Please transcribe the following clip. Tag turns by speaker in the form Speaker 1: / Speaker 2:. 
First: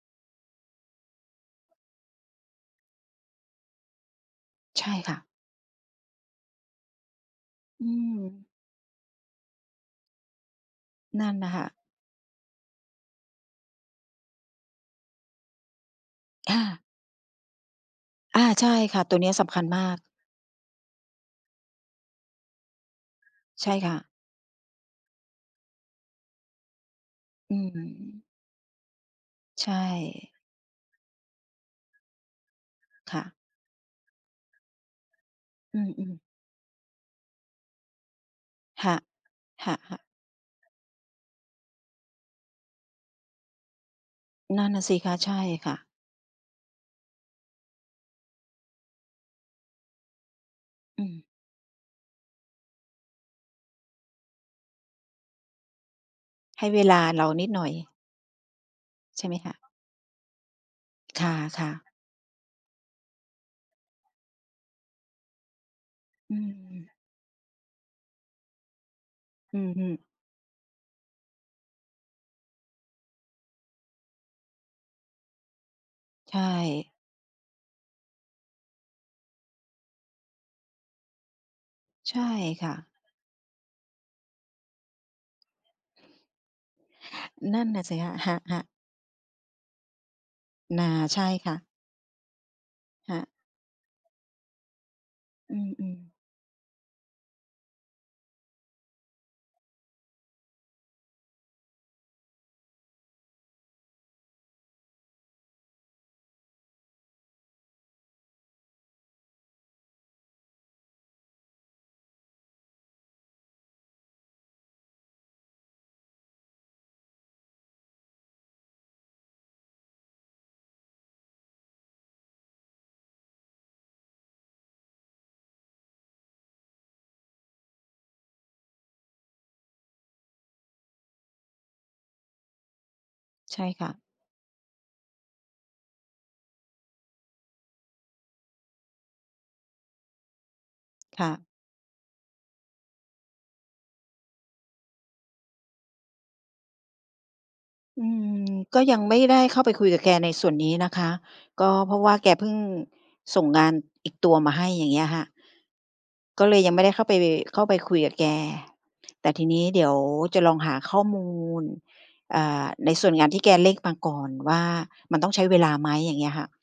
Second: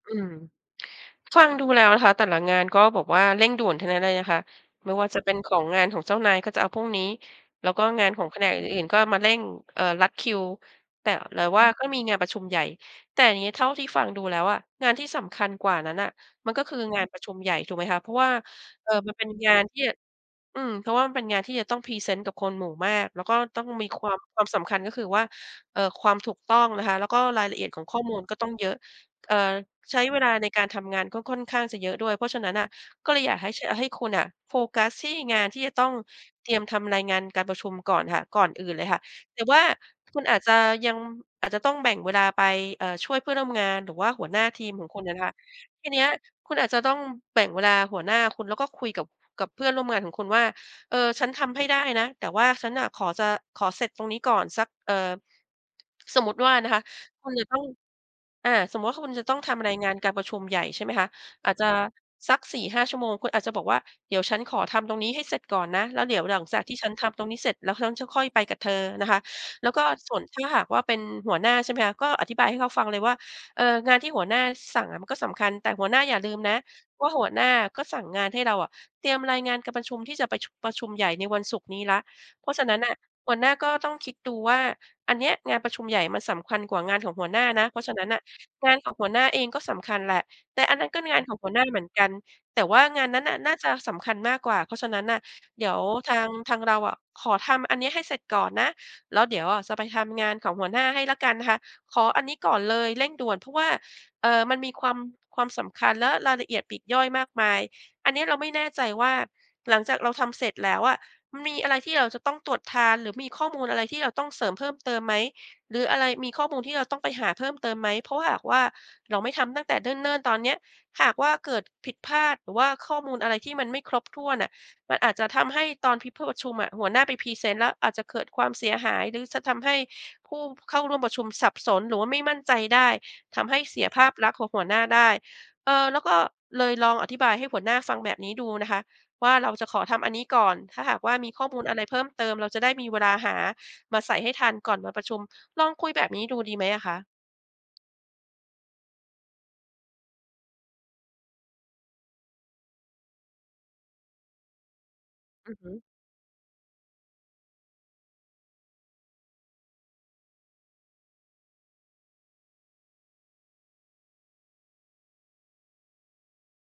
Speaker 1: อืม ฟังดูแล้วนะคะ แต่ละงานก็แบบว่าเร่งด่วนทั้งนั้นเลยนะคะ
Speaker 2: ใช
Speaker 1: ไม
Speaker 2: ่
Speaker 1: ่ว่า
Speaker 2: ค่
Speaker 1: จะ
Speaker 2: ะ
Speaker 1: เป็นของงานของเจ้านายก็จะเอาพรุ่งนี้ แล้วก
Speaker 2: อ
Speaker 1: ็
Speaker 2: ื
Speaker 1: งานของแผ
Speaker 2: ม
Speaker 1: นกอื่น ๆ ก็มาเร่ง เอ่อ ลัดคิว แต่
Speaker 2: นั่น
Speaker 1: แต่
Speaker 2: น่ะ
Speaker 1: ว
Speaker 2: ค่
Speaker 1: ่า
Speaker 2: ะ
Speaker 1: ก็มีงานประชุมใหญ่ แต่นี้เท่าที่ฟังดูแล้วอะ งานที่สำคัญกว่านั้นน่ะมั
Speaker 2: ค
Speaker 1: น
Speaker 2: ่
Speaker 1: ก็คือ
Speaker 2: ะ
Speaker 1: งานประชุมใหญ่ ถูกไหมคะ เพราะว่า
Speaker 2: อา ใช่
Speaker 1: เอ่
Speaker 2: ค
Speaker 1: อ
Speaker 2: ่ะ
Speaker 1: มั
Speaker 2: ต
Speaker 1: น
Speaker 2: ัว
Speaker 1: เป
Speaker 2: เ
Speaker 1: ็
Speaker 2: นี
Speaker 1: น
Speaker 2: ้ยส
Speaker 1: ง
Speaker 2: ำค
Speaker 1: า
Speaker 2: ั
Speaker 1: น
Speaker 2: ญ
Speaker 1: ที
Speaker 2: ม
Speaker 1: ่
Speaker 2: าก
Speaker 1: อืม เพราะว่ามันเป็นงานที่จะต้องพรีเซนต์กับคนหมู่มาก แล้วก็ต้
Speaker 2: ใ
Speaker 1: อ
Speaker 2: ช
Speaker 1: ง
Speaker 2: ่
Speaker 1: มี
Speaker 2: ค่ะ
Speaker 1: ความ ความสำคัญ ก็คือว่า เอ่อ ความถูกต้องนะคะ แล้วก็ราย
Speaker 2: อื
Speaker 1: ละเอียดของข้อมูล
Speaker 2: ม
Speaker 1: ก็ต้องเยอะ เอ่อ
Speaker 2: ใช
Speaker 1: ใช้เวล
Speaker 2: ่
Speaker 1: าในการทำงานก็ค่อนข้างจะเยอะด้วย เพราะฉะนั้น น่ะ ก็
Speaker 2: ค
Speaker 1: เล
Speaker 2: ่
Speaker 1: ยอ
Speaker 2: ะ
Speaker 1: ยากให้ ฉ ให้คุณน่ะ โฟกัสที่งานที่จะ
Speaker 2: อื
Speaker 1: ต้อง
Speaker 2: อ ๆ
Speaker 1: เตรียมทำรายงานการประชุมก่อนค่ะ ก่อนอื่นเล
Speaker 2: ค
Speaker 1: ย
Speaker 2: ่
Speaker 1: ค
Speaker 2: ะ
Speaker 1: ่ะ แต่ว่า
Speaker 2: ค่ะ ๆ
Speaker 1: คุณอาจจะยัง อาจจะต้องแบ่งเวลาไป เอ่อ ช่วยเพื่อนร่วมงาน หรือว่าหัวหน้า
Speaker 2: น
Speaker 1: ท
Speaker 2: ั
Speaker 1: ี
Speaker 2: ่น
Speaker 1: ม
Speaker 2: น่
Speaker 1: ข
Speaker 2: ะ
Speaker 1: อ
Speaker 2: ส
Speaker 1: ง
Speaker 2: ิ
Speaker 1: คุณ
Speaker 2: ค
Speaker 1: น่
Speaker 2: ะ
Speaker 1: ะนะค
Speaker 2: ใช
Speaker 1: ะ
Speaker 2: ่ค่ะ
Speaker 1: ทีเนี้ย คุณอาจจะต้องแบ่งเวลาหัวหน้าคุณ แล้วก็คุยกับ กับเพื่อนร่วมงานของคุณว่า เอ
Speaker 2: อื
Speaker 1: อ ฉ
Speaker 2: ม
Speaker 1: ันทำให้ได้นะ แต่ว่าฉันน่ะขอจะ ขอเสร็จตรงนี้ก่อน สัก เอ่อ สมมุติว่า
Speaker 2: ให
Speaker 1: น
Speaker 2: ้
Speaker 1: ะค
Speaker 2: เว
Speaker 1: ะ
Speaker 2: ลาเร
Speaker 1: ค
Speaker 2: า
Speaker 1: ุณ
Speaker 2: น
Speaker 1: จะ
Speaker 2: ิด
Speaker 1: ต้อ
Speaker 2: หน
Speaker 1: ง
Speaker 2: ่อย
Speaker 1: อ่า สมมุติว่าคุณ
Speaker 2: ใ
Speaker 1: จ
Speaker 2: ช
Speaker 1: ะ
Speaker 2: ่ไ
Speaker 1: ต
Speaker 2: ห
Speaker 1: ้
Speaker 2: ม
Speaker 1: อง
Speaker 2: ค
Speaker 1: ท
Speaker 2: ะ?
Speaker 1: ำรายงานการประชุมใหญ่ ใช่ไหมคะ
Speaker 2: ค่ะ
Speaker 1: อาจ
Speaker 2: ค
Speaker 1: จ
Speaker 2: ่
Speaker 1: ะ
Speaker 2: ะ
Speaker 1: สัก 4-5 ชั่วโมง คุณอาจจะบอกว่า "เดี๋ยวฉันขอทำตรงนี้ให้เสร็จก่อนนะ แล้วเดี๋ยว
Speaker 2: อ
Speaker 1: หลังจากที่
Speaker 2: ื
Speaker 1: ฉั
Speaker 2: ม
Speaker 1: นทำตรงนี้เสร็จ แล้วฉันจะค่อยไปกับเธอนะคะ"
Speaker 2: อื
Speaker 1: แล
Speaker 2: อ
Speaker 1: ้วก
Speaker 2: ฮ
Speaker 1: ็
Speaker 2: ึ
Speaker 1: ส่วนถ้าหากว่า เป็นหัวหน้า ใช่ไหมคะ ก็อธิบายให้เขาฟังเลยว่า เอ่อ "งานที่หัวหน้าสั่งอะมันก็สำคัญ แต่หัวหน้าอย่าล
Speaker 2: ใ
Speaker 1: ื
Speaker 2: ช
Speaker 1: มนะ
Speaker 2: ่
Speaker 1: ว่าหัวหน้าก็สั่งงานให้เราอะเตรียมรายงานการประชุมที่จะประชุ ประชุมใหญ่ในวันศุกร์นี้แล้ว
Speaker 2: ใช่
Speaker 1: เพราะฉ
Speaker 2: ค
Speaker 1: ะ
Speaker 2: ่
Speaker 1: น
Speaker 2: ะ
Speaker 1: ั้นน่ะ หัวหน้าก็ต้องคิดดูว่าอันเนี้ยงานประชุมใหญ่มันสำคัญกว่างานของหัวหน้า
Speaker 2: นั
Speaker 1: น
Speaker 2: ่
Speaker 1: ะ
Speaker 2: น
Speaker 1: เพ
Speaker 2: น
Speaker 1: ร
Speaker 2: ่
Speaker 1: า
Speaker 2: ะ
Speaker 1: ะฉ
Speaker 2: ส
Speaker 1: ะ
Speaker 2: ิ
Speaker 1: นั
Speaker 2: ค
Speaker 1: ้น
Speaker 2: ะ
Speaker 1: น่ะ
Speaker 2: ค่ะ
Speaker 1: ง
Speaker 2: ๆ
Speaker 1: านของหัวหน้าเองก็สำคัญแหละ แต่อัน
Speaker 2: น
Speaker 1: นั้
Speaker 2: า
Speaker 1: นก็ง
Speaker 2: ใ
Speaker 1: า
Speaker 2: ช
Speaker 1: น
Speaker 2: ่
Speaker 1: ของห
Speaker 2: ค
Speaker 1: ัว
Speaker 2: ่ะ
Speaker 1: หน้าเหมือนกัน แต่ว่างาน
Speaker 2: ค่
Speaker 1: นั
Speaker 2: ะ
Speaker 1: ้นน่ะน่าจะสำคัญมากกว่า เพราะฉะนั้นน่ะ
Speaker 2: อ
Speaker 1: เดี๋ยว
Speaker 2: ือ
Speaker 1: ท
Speaker 2: ๆ
Speaker 1: าง ทางเราอะ ขอทำอันเนี้ยให้เสร็จก่อนนะ แล้วเดี๋ยวอะจะไปทำงานของหัวหน้าให้แล้วกันนะคะ ขออันนี้ก่อนเลยเร่งด่วน เพราะว่า เอ่อ มันมีความ ความสำคัญและรายละเอียดปลีกย่อยมากมาย อันเนี้ยเราไม่แน่ใจว่าหลังจากเราทำเสร็จแล้วอะ มีอะไรที่เราจะต้องตรวจทาน หรือมีข้อมูลอะไรที่เราต้องเสริมเพิ่มเติมไหม หรืออะไร มีข้อมูลที่เราต้องไปหาเพิ่มเติมไหม เพราะหากว่าเราไม่ทำตั้งแต่เนิ่น ๆ ตอนเนี้ย หากว่าเกิดผิดพลาด หรือว่าข้อมูลอะไรที่มันไม่ครบ ถ้วนน่ะ มันอาจจะทำให้ตอนพี่พูดประชุมอะ หัวหน้าไปพรีเซนต์แล้ว อาจจะเกิดความเสียหาย หรือจะทำให้ผู้เข้าร่วมประชุมสับสน หรือว่าไม่มั่นใจได้ ทำให
Speaker 2: ใช
Speaker 1: ้
Speaker 2: ่
Speaker 1: เส
Speaker 2: ค
Speaker 1: ีย
Speaker 2: ่
Speaker 1: ภ
Speaker 2: ะ
Speaker 1: าพลักษณ์ของหัวหน้าได้" เอ่อ แล้วก็ เลยลองอธิบายให้หัวหน้าฟังแบบนี้ดูนะคะว่า เราจะขอทำอันนี้ก่อน ถ้าหากว่า
Speaker 2: ค
Speaker 1: ม
Speaker 2: ่
Speaker 1: ีข
Speaker 2: ะ
Speaker 1: ้อมูลอะไรเพิ่มเติม เราจะได้มีเวลาหามาใส่ให้ทัน ก่อนมาประชุม ลองคุยแบบนี้ดู ดีไหมอะคะ?
Speaker 2: อืม ก็ยังไม่ได้เข้าไปคุยกับแกในส่วนนี้นะคะ ก็เพราะว่าแกเพิ่งส่งงานอีกตัวมาให้ อย่างเงี้ยค่ะ
Speaker 1: อือฮึ
Speaker 2: ก็เลยยังไม่ได้เข้าไป เข้าไปคุยกับแก แต่ทีนี้เดี๋ยวจะลองหาข้อมูล อ่า ในส่วนงานที่แกเร่งมาก่อนว่ามันต้องใช้เวลาไหม อย่างเงี้ยค่ะ